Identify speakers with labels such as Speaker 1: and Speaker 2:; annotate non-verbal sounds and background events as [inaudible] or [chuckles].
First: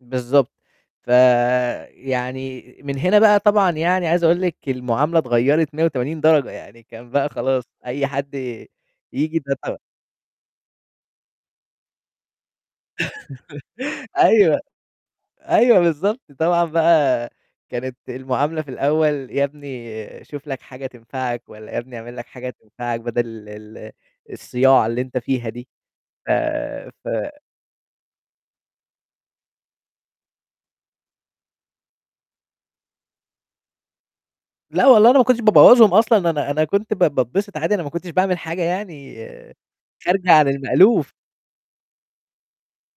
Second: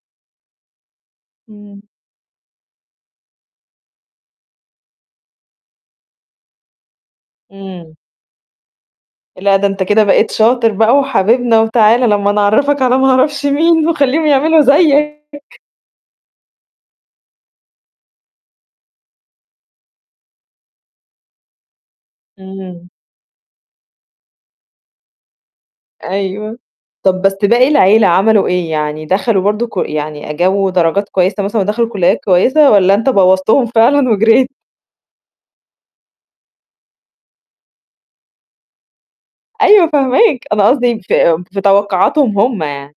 Speaker 1: بالضبط،
Speaker 2: إمم.
Speaker 1: فيعني من هنا بقى طبعًا، يعني عايز أقول لِك المعاملة اتغيرت 180 درجة، يعني كان بقى خلاص
Speaker 2: إمم.
Speaker 1: أي حد ييجي.
Speaker 2: "لأ، ده أنت
Speaker 1: [unintelligible]
Speaker 2: كده بقيت شاطر بقى، وحبيبنا، وتعالَ لما نعرّفك على ما أعرفش
Speaker 1: [chuckles]
Speaker 2: مين وخليهم
Speaker 1: أيوه،
Speaker 2: يعملوا زيك."
Speaker 1: أيوه، بالضبط، طبعًا بقى كانت المعاملة في الأول: "يا ابني شوف لك حاجة تنفعك، والّا يا ابني اعمل لك حاجة
Speaker 2: إمم.
Speaker 1: تنفعك، بدل ال الصياعة اللي أنت فيها دي." ف
Speaker 2: أيوه،
Speaker 1: ف
Speaker 2: طب بس باقي العيلة عملوا إيه؟ يعني دخلوا برضه ك يعني أ جابوا درجات كويسة مثلًا، ودخلوا كليات كويسة، والّا أنت بوّظتهم فعلًا وجريت؟
Speaker 1: لأ والله، أنا ما كنتش بابوّظهم أصلًا، أنا أنا كنت ب باتبسط عادي، أنا ما كنتش باعمل حاجة يعني
Speaker 2: أيوه،
Speaker 1: خارجة
Speaker 2: فاهماك،
Speaker 1: عن
Speaker 2: أنا قصدي
Speaker 1: المألوف.
Speaker 2: في في توقعاتهم هم يعني.